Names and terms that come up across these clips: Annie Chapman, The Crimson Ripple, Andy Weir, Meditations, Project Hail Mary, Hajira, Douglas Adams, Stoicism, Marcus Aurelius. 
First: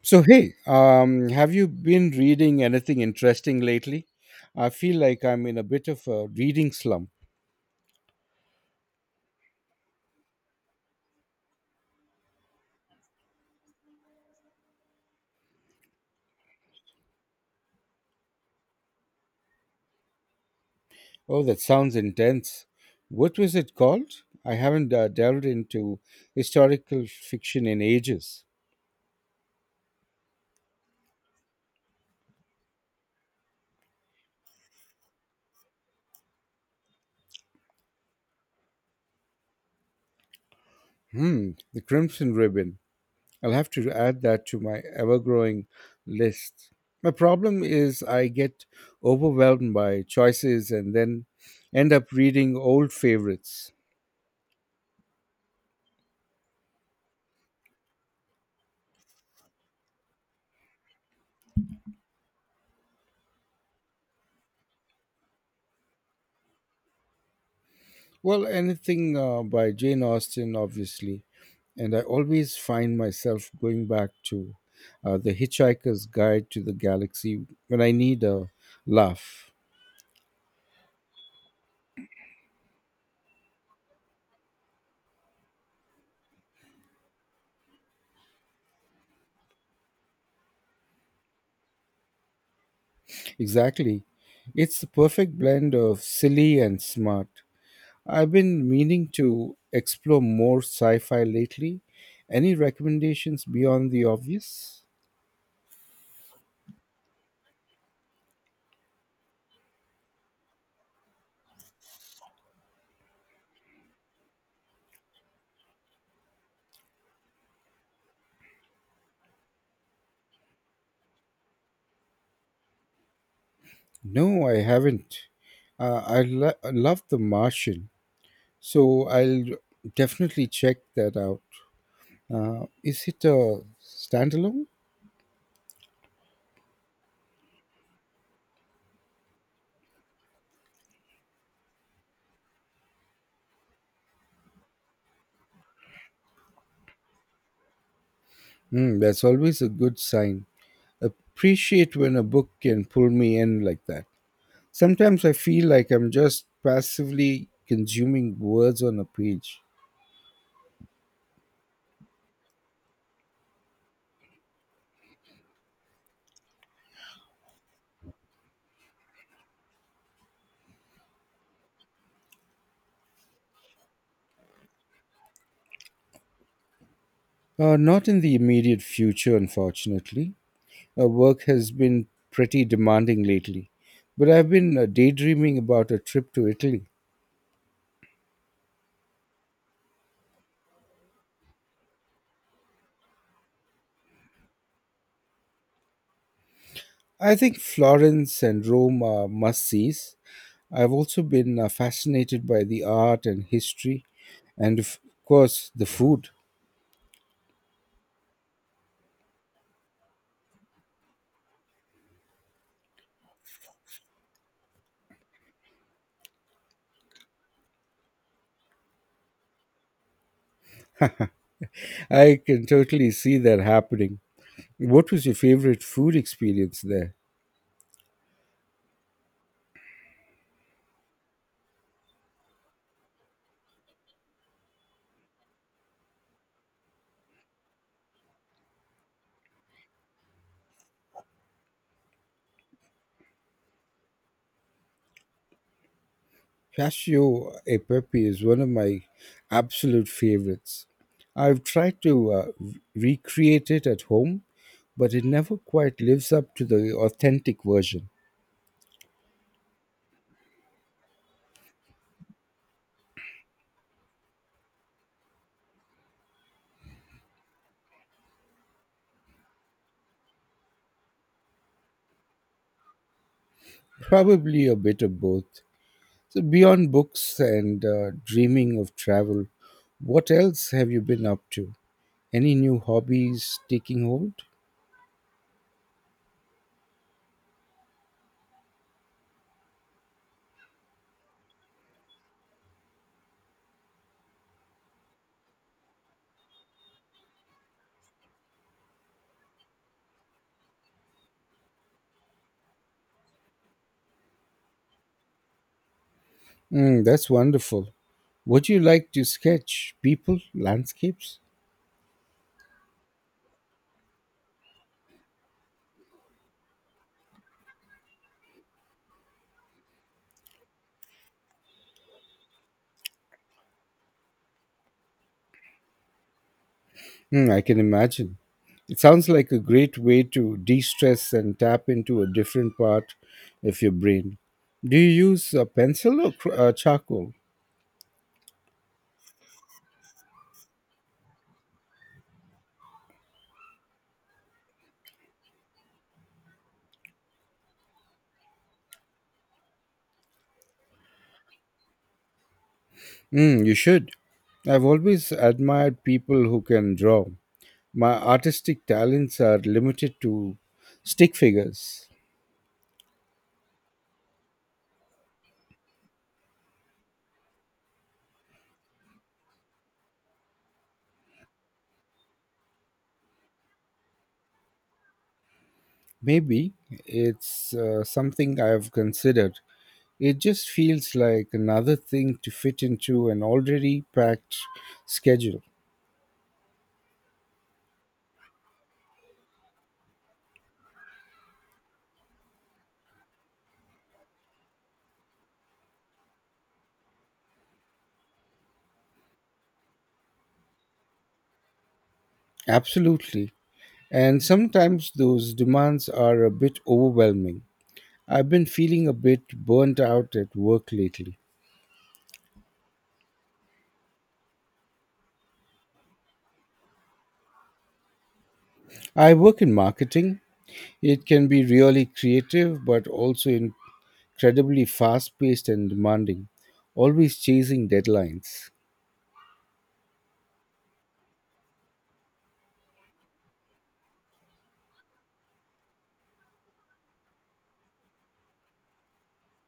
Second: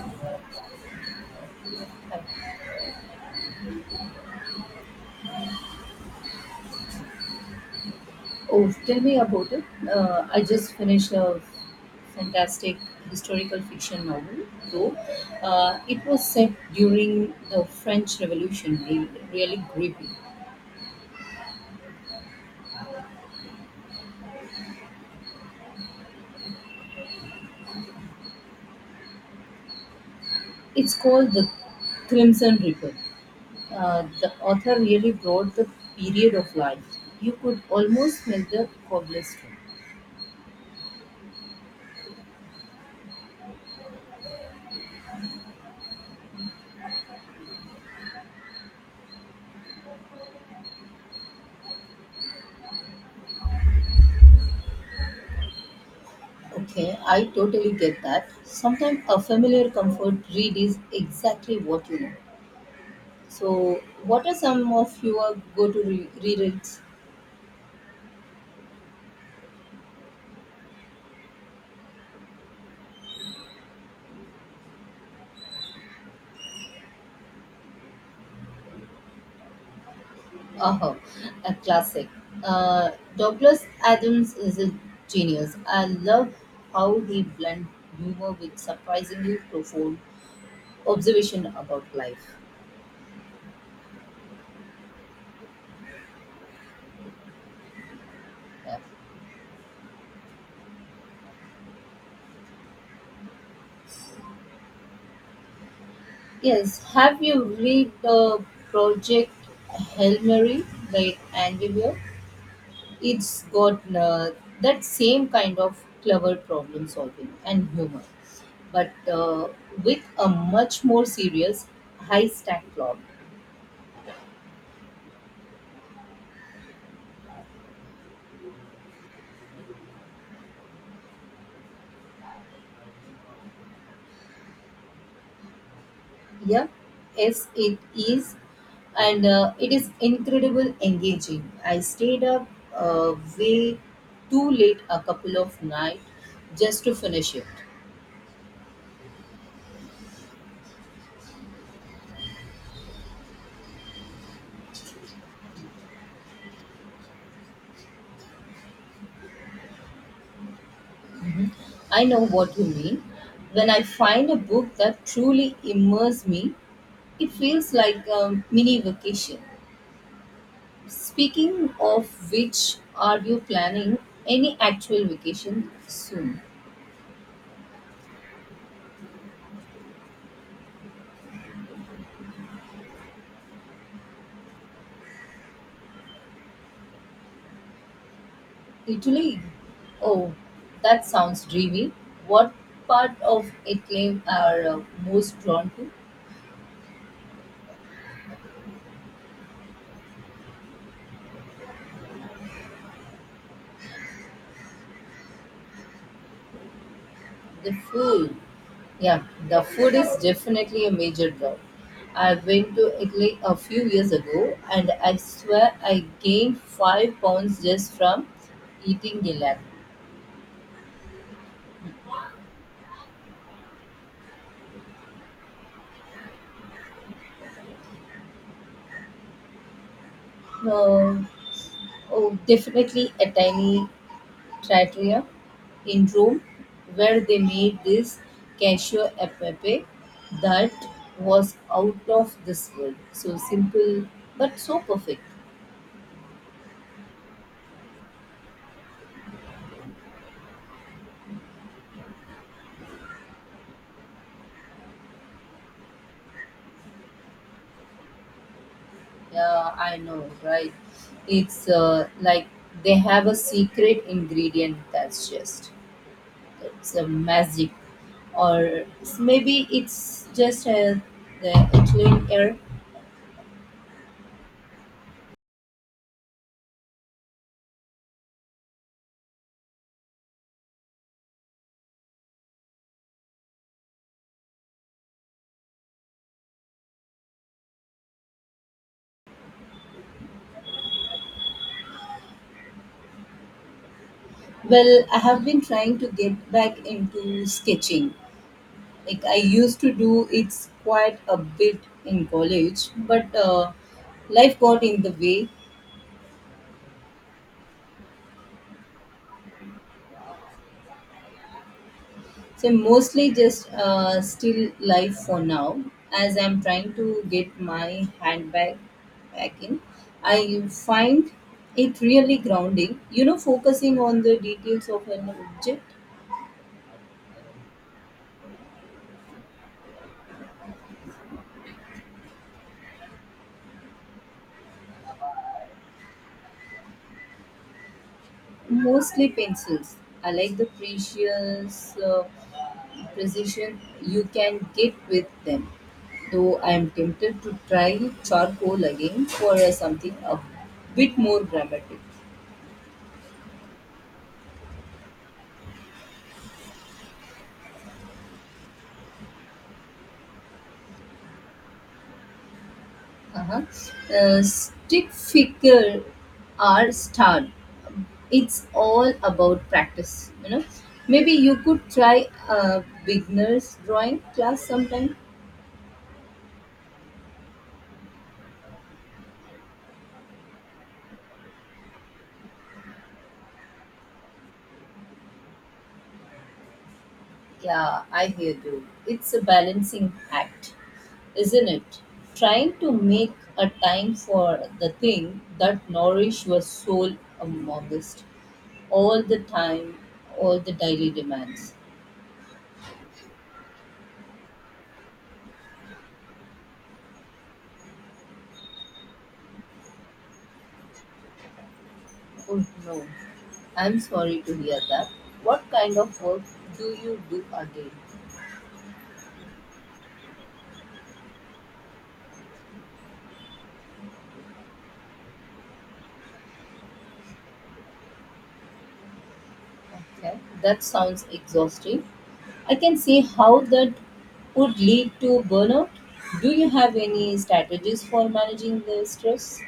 So hey, have you been reading anything interesting lately? I feel like I'm in a bit of a reading slump. Oh, tell me about it. I just finished a fantastic historical fiction novel, though. It was set during the French Revolution, really grippy. Oh, that sounds intense. What was it called? I haven't delved into historical fiction in ages. It's called The Crimson Ripple. The author really brought the period of life. You could almost smell the cobblestone. Hmm, The Crimson Ribbon. I'll have to add that to my ever-growing list. My problem is I get overwhelmed by choices and then end up reading old favorites. Okay, I totally get that. Sometimes a familiar comfort read is exactly what you know. So, what are some of your go-to rereads? Well, anything by Jane Austen, obviously. And I always find myself going back to The Hitchhiker's Guide to the Galaxy when I need a laugh. Uh-huh, a classic. Uh, Douglas Adams is a genius. I love how he blends humor with surprisingly profound observation about life. Exactly. It's the perfect blend of silly and smart. I've been Yeah. meaning to explore more sci fi lately. Any recommendations beyond the obvious? Yes, have you read the Project Hail Mary by Andy Weir? It's got that same kind of clever problem solving and humor, but with a much more serious, high stack plot. No, I haven't. I love The Martian. So I'll definitely check that out. Is it a standalone? Yeah, yes, it is, and it is incredible engaging. I stayed up way too late a couple of nights just to finish it. Hmm, that's always a good sign. Appreciate when a book can pull me in like that. Sometimes I feel like I'm just passively consuming words on a page. I know what you mean. When I find a book that truly immerses me, it feels like a mini vacation. Speaking of which, are you planning any actual vacation soon? Not in the immediate future, unfortunately. Work has been pretty demanding lately, but I've been daydreaming about a trip to Italy. Italy? Oh, that sounds dreamy. What part of Italy are most drawn to? I think Florence and Rome are must sees. I've also been fascinated by the art and history, and of course, the food. The food. Yeah, the food is definitely a major draw. I went to Italy a few years ago and I swear I gained 5 pounds just from eating gelato. I can totally see that happening. What was your favorite food experience there? No, oh, definitely a tiny Trattoria in Rome, where they made this cacio e pepe that was out of this world. So simple, but so perfect. Casio e pepe is one of my absolute favorites. I've tried to recreate it at home, but it never quite lives up to the authentic version. Yeah, I know, right? It's like they have a secret ingredient that's just it's a magic, or maybe it's just the Italian air. Probably a bit of both. So, beyond books and dreaming of travel, what else have you been up to? Any new hobbies taking hold? Well, I have been trying to get back into sketching, like I used to do. It's quite a bit in college, but life got in the way. Mm, that's wonderful. Would you like to sketch people, landscapes? So I'm mostly just still life for now, as I'm trying to get my handbag back in. I find it really grounding, you know, focusing on the details of an object. Mm, I can imagine. It sounds like a great way to de stress and tap into a different part of your brain. Do you use a pencil or charcoal? Mostly pencils. I like the precious precision you can get with them, though I am tempted to try charcoal again for something a bit more dramatic. Mm, you should. I've always admired people who can draw. My artistic talents are limited to stick figures. Uh-huh. Stick figure are starred. It's all about practice, you know. Maybe you could try a beginner's drawing class sometime. Maybe it's something I've considered. It just feels like another thing to fit into an already packed schedule. Yeah, I hear you. It's a balancing act, isn't it? Trying to make a time for the thing that nourish your soul amongst all the time, all the daily demands. Absolutely. And sometimes those demands are a bit overwhelming. I've been feeling a bit burnt out at work lately. Oh no, I'm sorry to hear that. What kind of work do you do again? I work in marketing. It can be really creative, but also incredibly fast paced and demanding, always chasing deadlines. Okay, that sounds exhausting. I can see how that would lead to burnout. Do you have any strategies for managing the stress?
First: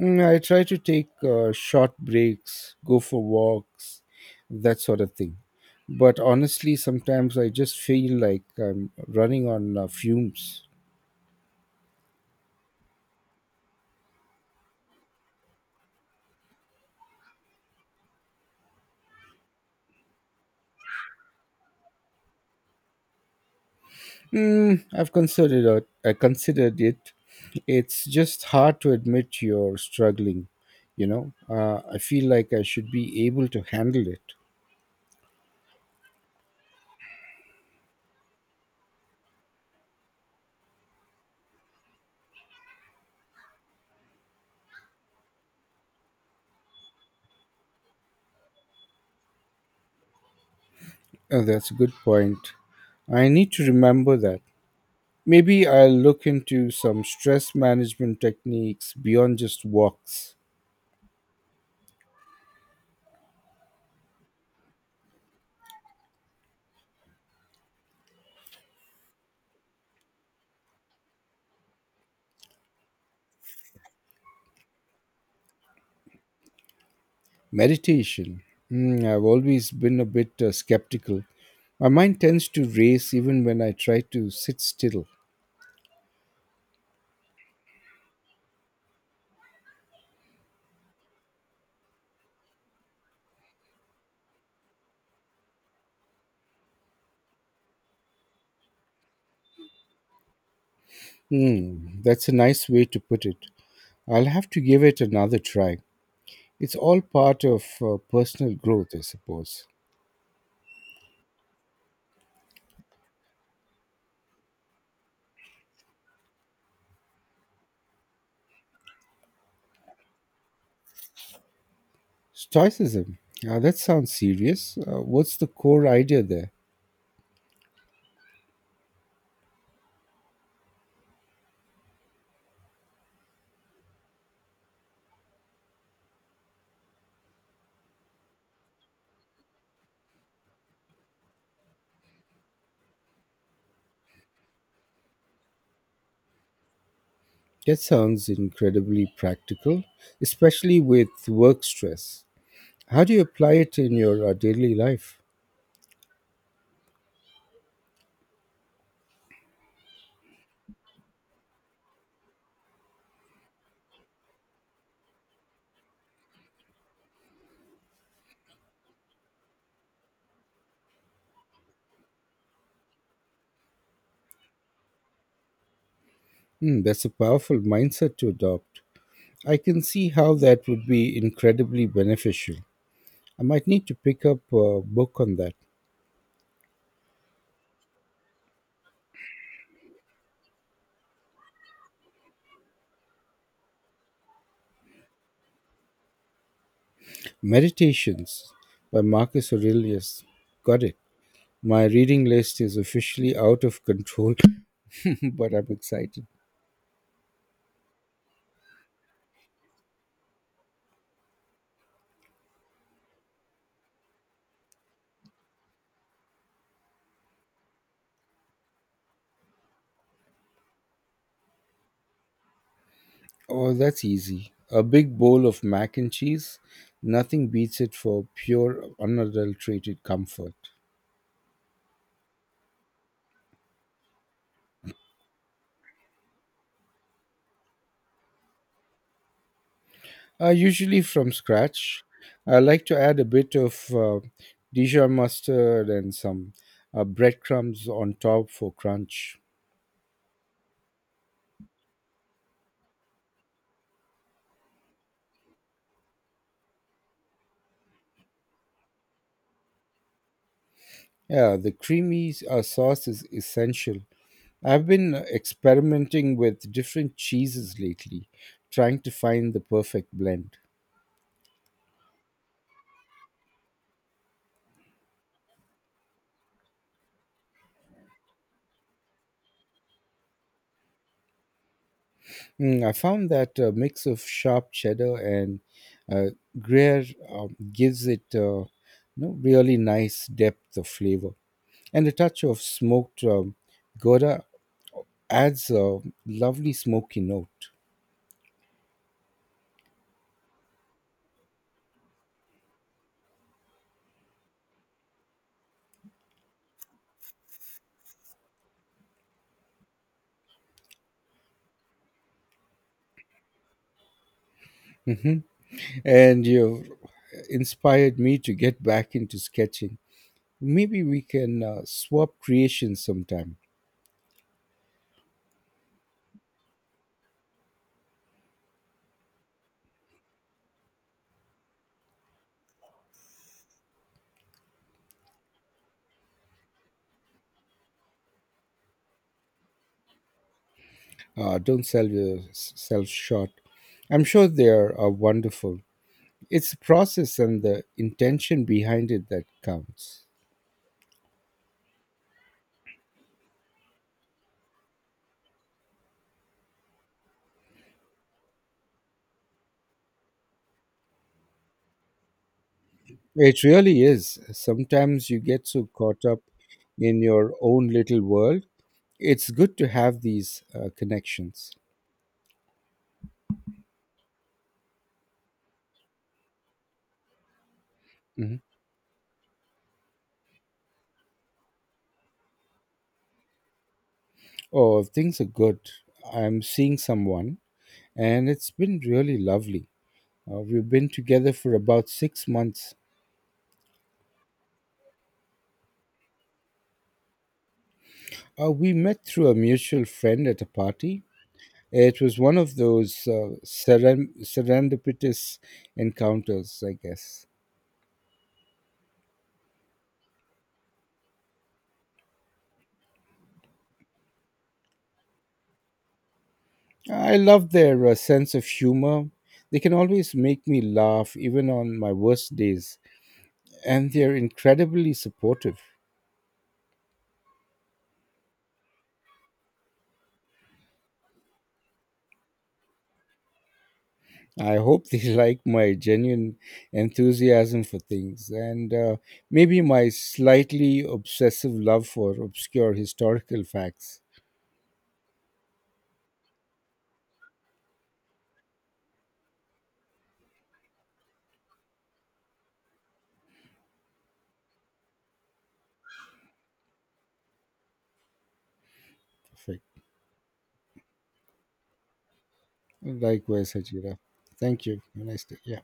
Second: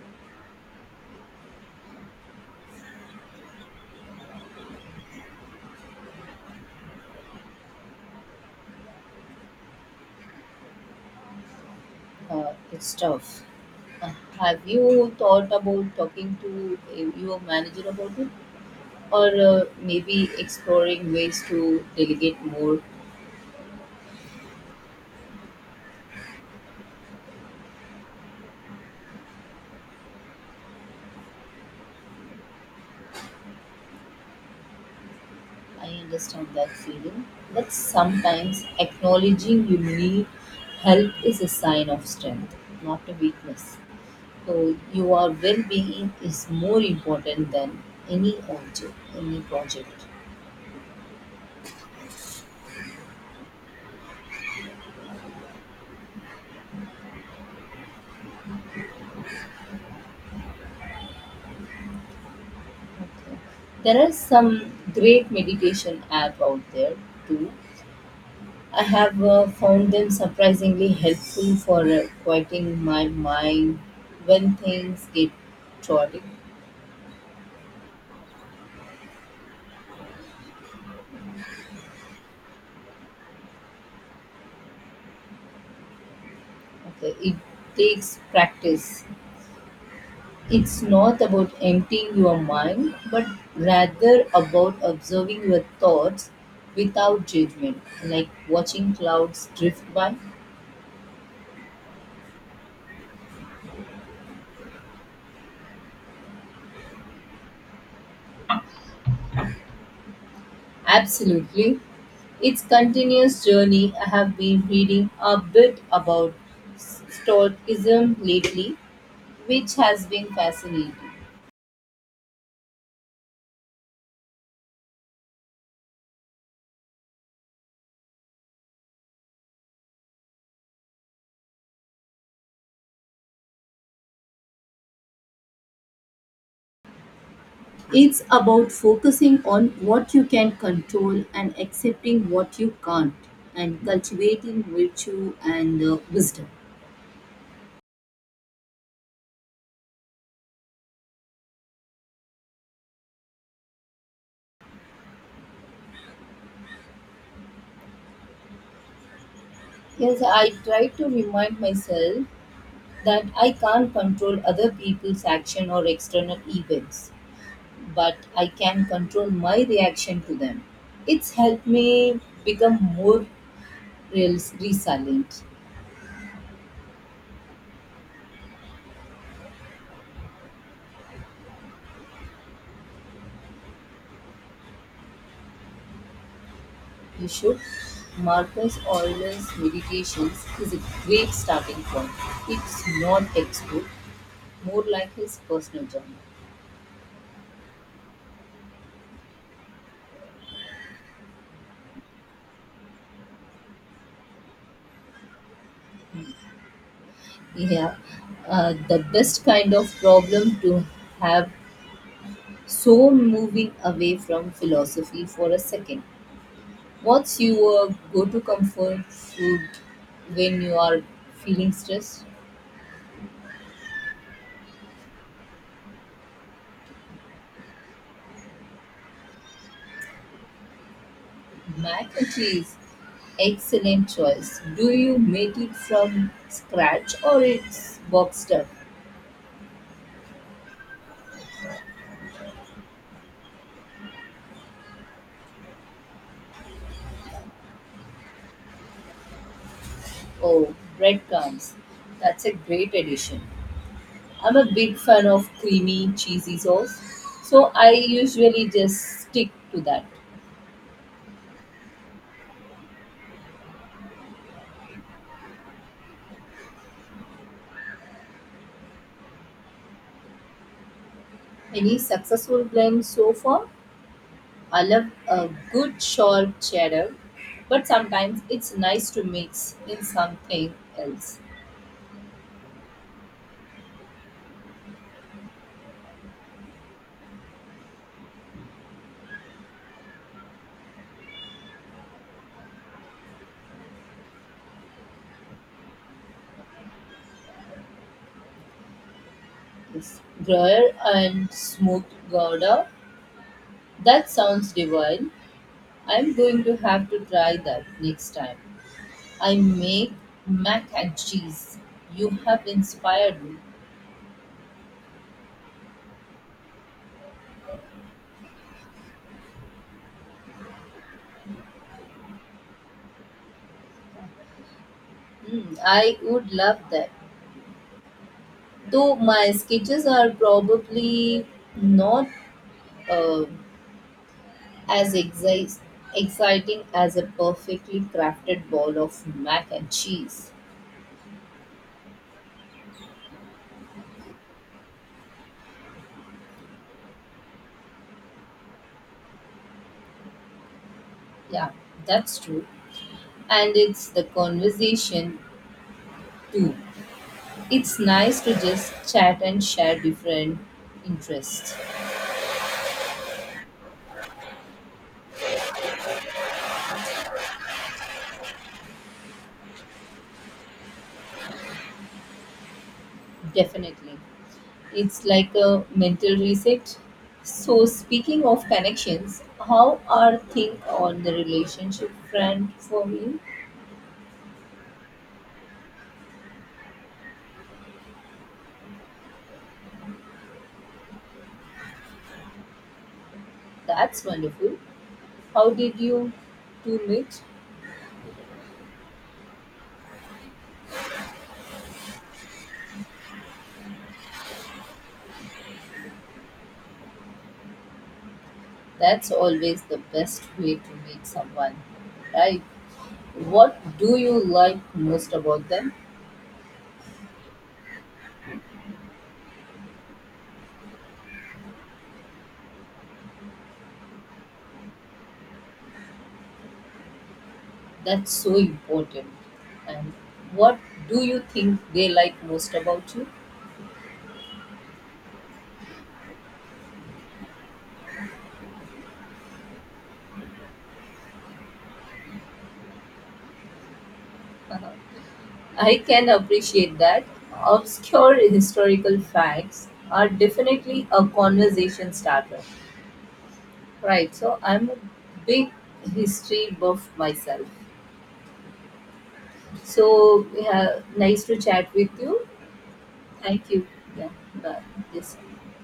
Mm, I try to take short breaks, go for walks, that sort of thing. But honestly, sometimes I just feel like I'm running on fumes. It's tough. Uh, have you thought about talking to your manager about it? Or maybe exploring ways to delegate more? Mm, I've considered it. I considered it. It's just hard to admit you're struggling. You know, I feel like I should be able to handle it. I understand that feeling, but sometimes acknowledging you need help is a sign of strength, not a weakness. So your well being is more important than any object, any project. Oh, that's a good point. I need to remember that. Maybe I'll look into some stress management techniques beyond just walks. Okay. There are some great meditation app out there too. I have found them surprisingly helpful for quieting my mind when things get chaotic. Meditation. Hmm, I've always been a bit skeptical. My mind tends to race even when I try to sit still. Okay, it takes practice. It's not about emptying your mind, but rather about observing your thoughts without judgment, like watching clouds drift by. Hmm, that's a nice way to put it. I'll have to give it another try. It's all part of personal growth, I suppose. Absolutely. It's continuous journey. I have been reading a bit about Stoicism lately, which has been fascinating. Stoicism. That sounds serious. What's the core idea there? It's about focusing on what you can control and accepting what you can't, and cultivating virtue and wisdom. That sounds incredibly practical, especially with work stress. How do you apply it in your daily life? Yes, I try to remind myself that I can't control other people's action or external events, but I can control my reaction to them. It's helped me become more resilient. Hmm, that's a powerful mindset to adopt. I can see how that would be incredibly beneficial. I might need to pick up a book on that. You should. Marcus Aurelius' Meditations is a great starting point. It's not textbook, more like his personal journey. Meditations by Marcus Aurelius. Got it. My reading list is officially out of control, but I'm excited. Yeah, the best kind of problem to have. So moving away from philosophy for a second, what's your go-to comfort food when you are feeling stressed? Oh, that's easy. A big bowl of mac and cheese. Nothing beats it for pure, unadulterated comfort. Mac and cheese, excellent choice. Do you make it from scratch or it's boxed up? Usually from scratch. I like to add a bit of Dijon mustard and some breadcrumbs on top for crunch. Oh, breadcrumbs. That's a great addition. I'm a big fan of creamy, cheesy sauce, so I usually just stick to that. Yeah, the creamy sauce is essential. I've been experimenting with different cheeses lately, trying to find the perfect blend. Any successful blends so far? I love a good sharp cheddar, but sometimes it's nice to mix in something else. Mm, I found that a mix of sharp cheddar and uh, Gruyere gives it a really nice depth of flavor, and a touch of smoked gouda adds a lovely smoky note. Yes. Gruyere and smoked gouda. That sounds divine. I'm going to have to try that next time I make mac and cheese. You have inspired me. Mhm. And you've inspired me to get back into sketching. Maybe we can swap creations sometime. Hmm, I would love that. Though my sketches are probably not uh, as exciting as a perfectly crafted ball of mac and cheese. Don't sell yourself short. I'm sure they are wonderful. It's the process and the intention behind it that counts. Yeah, that's true. And it's the conversation too. It's nice to just chat and share different interests. It really is. Sometimes you get so caught up in your own little world. It's good to have these connections. Definitely. It's like a mental reset. So, speaking Hmm. of connections, how are things on the relationship front for you? Oh, things are good. I'm seeing someone, and it's been really lovely. We've been together for about six months. That's wonderful. How did you two meet? We met through a mutual friend at a party. It was one of those serendipitous encounters, I guess. That's always the best way to meet someone, right? What do you like most about them? I love their sense of humor. They can always make me laugh, even on my worst days, and they're incredibly supportive. That's so important. And what do you think they like most about you? I hope they like my genuine enthusiasm for things and maybe my slightly obsessive love for obscure historical facts. I can appreciate that. Obscure historical facts are definitely a conversation starter. Right, so I'm a big history buff myself. Perfect. So, yeah, nice to chat with you. Thank Likewise, you. Hajira. Yeah, bye. Thank you. Have a Yes. nice day. Yeah.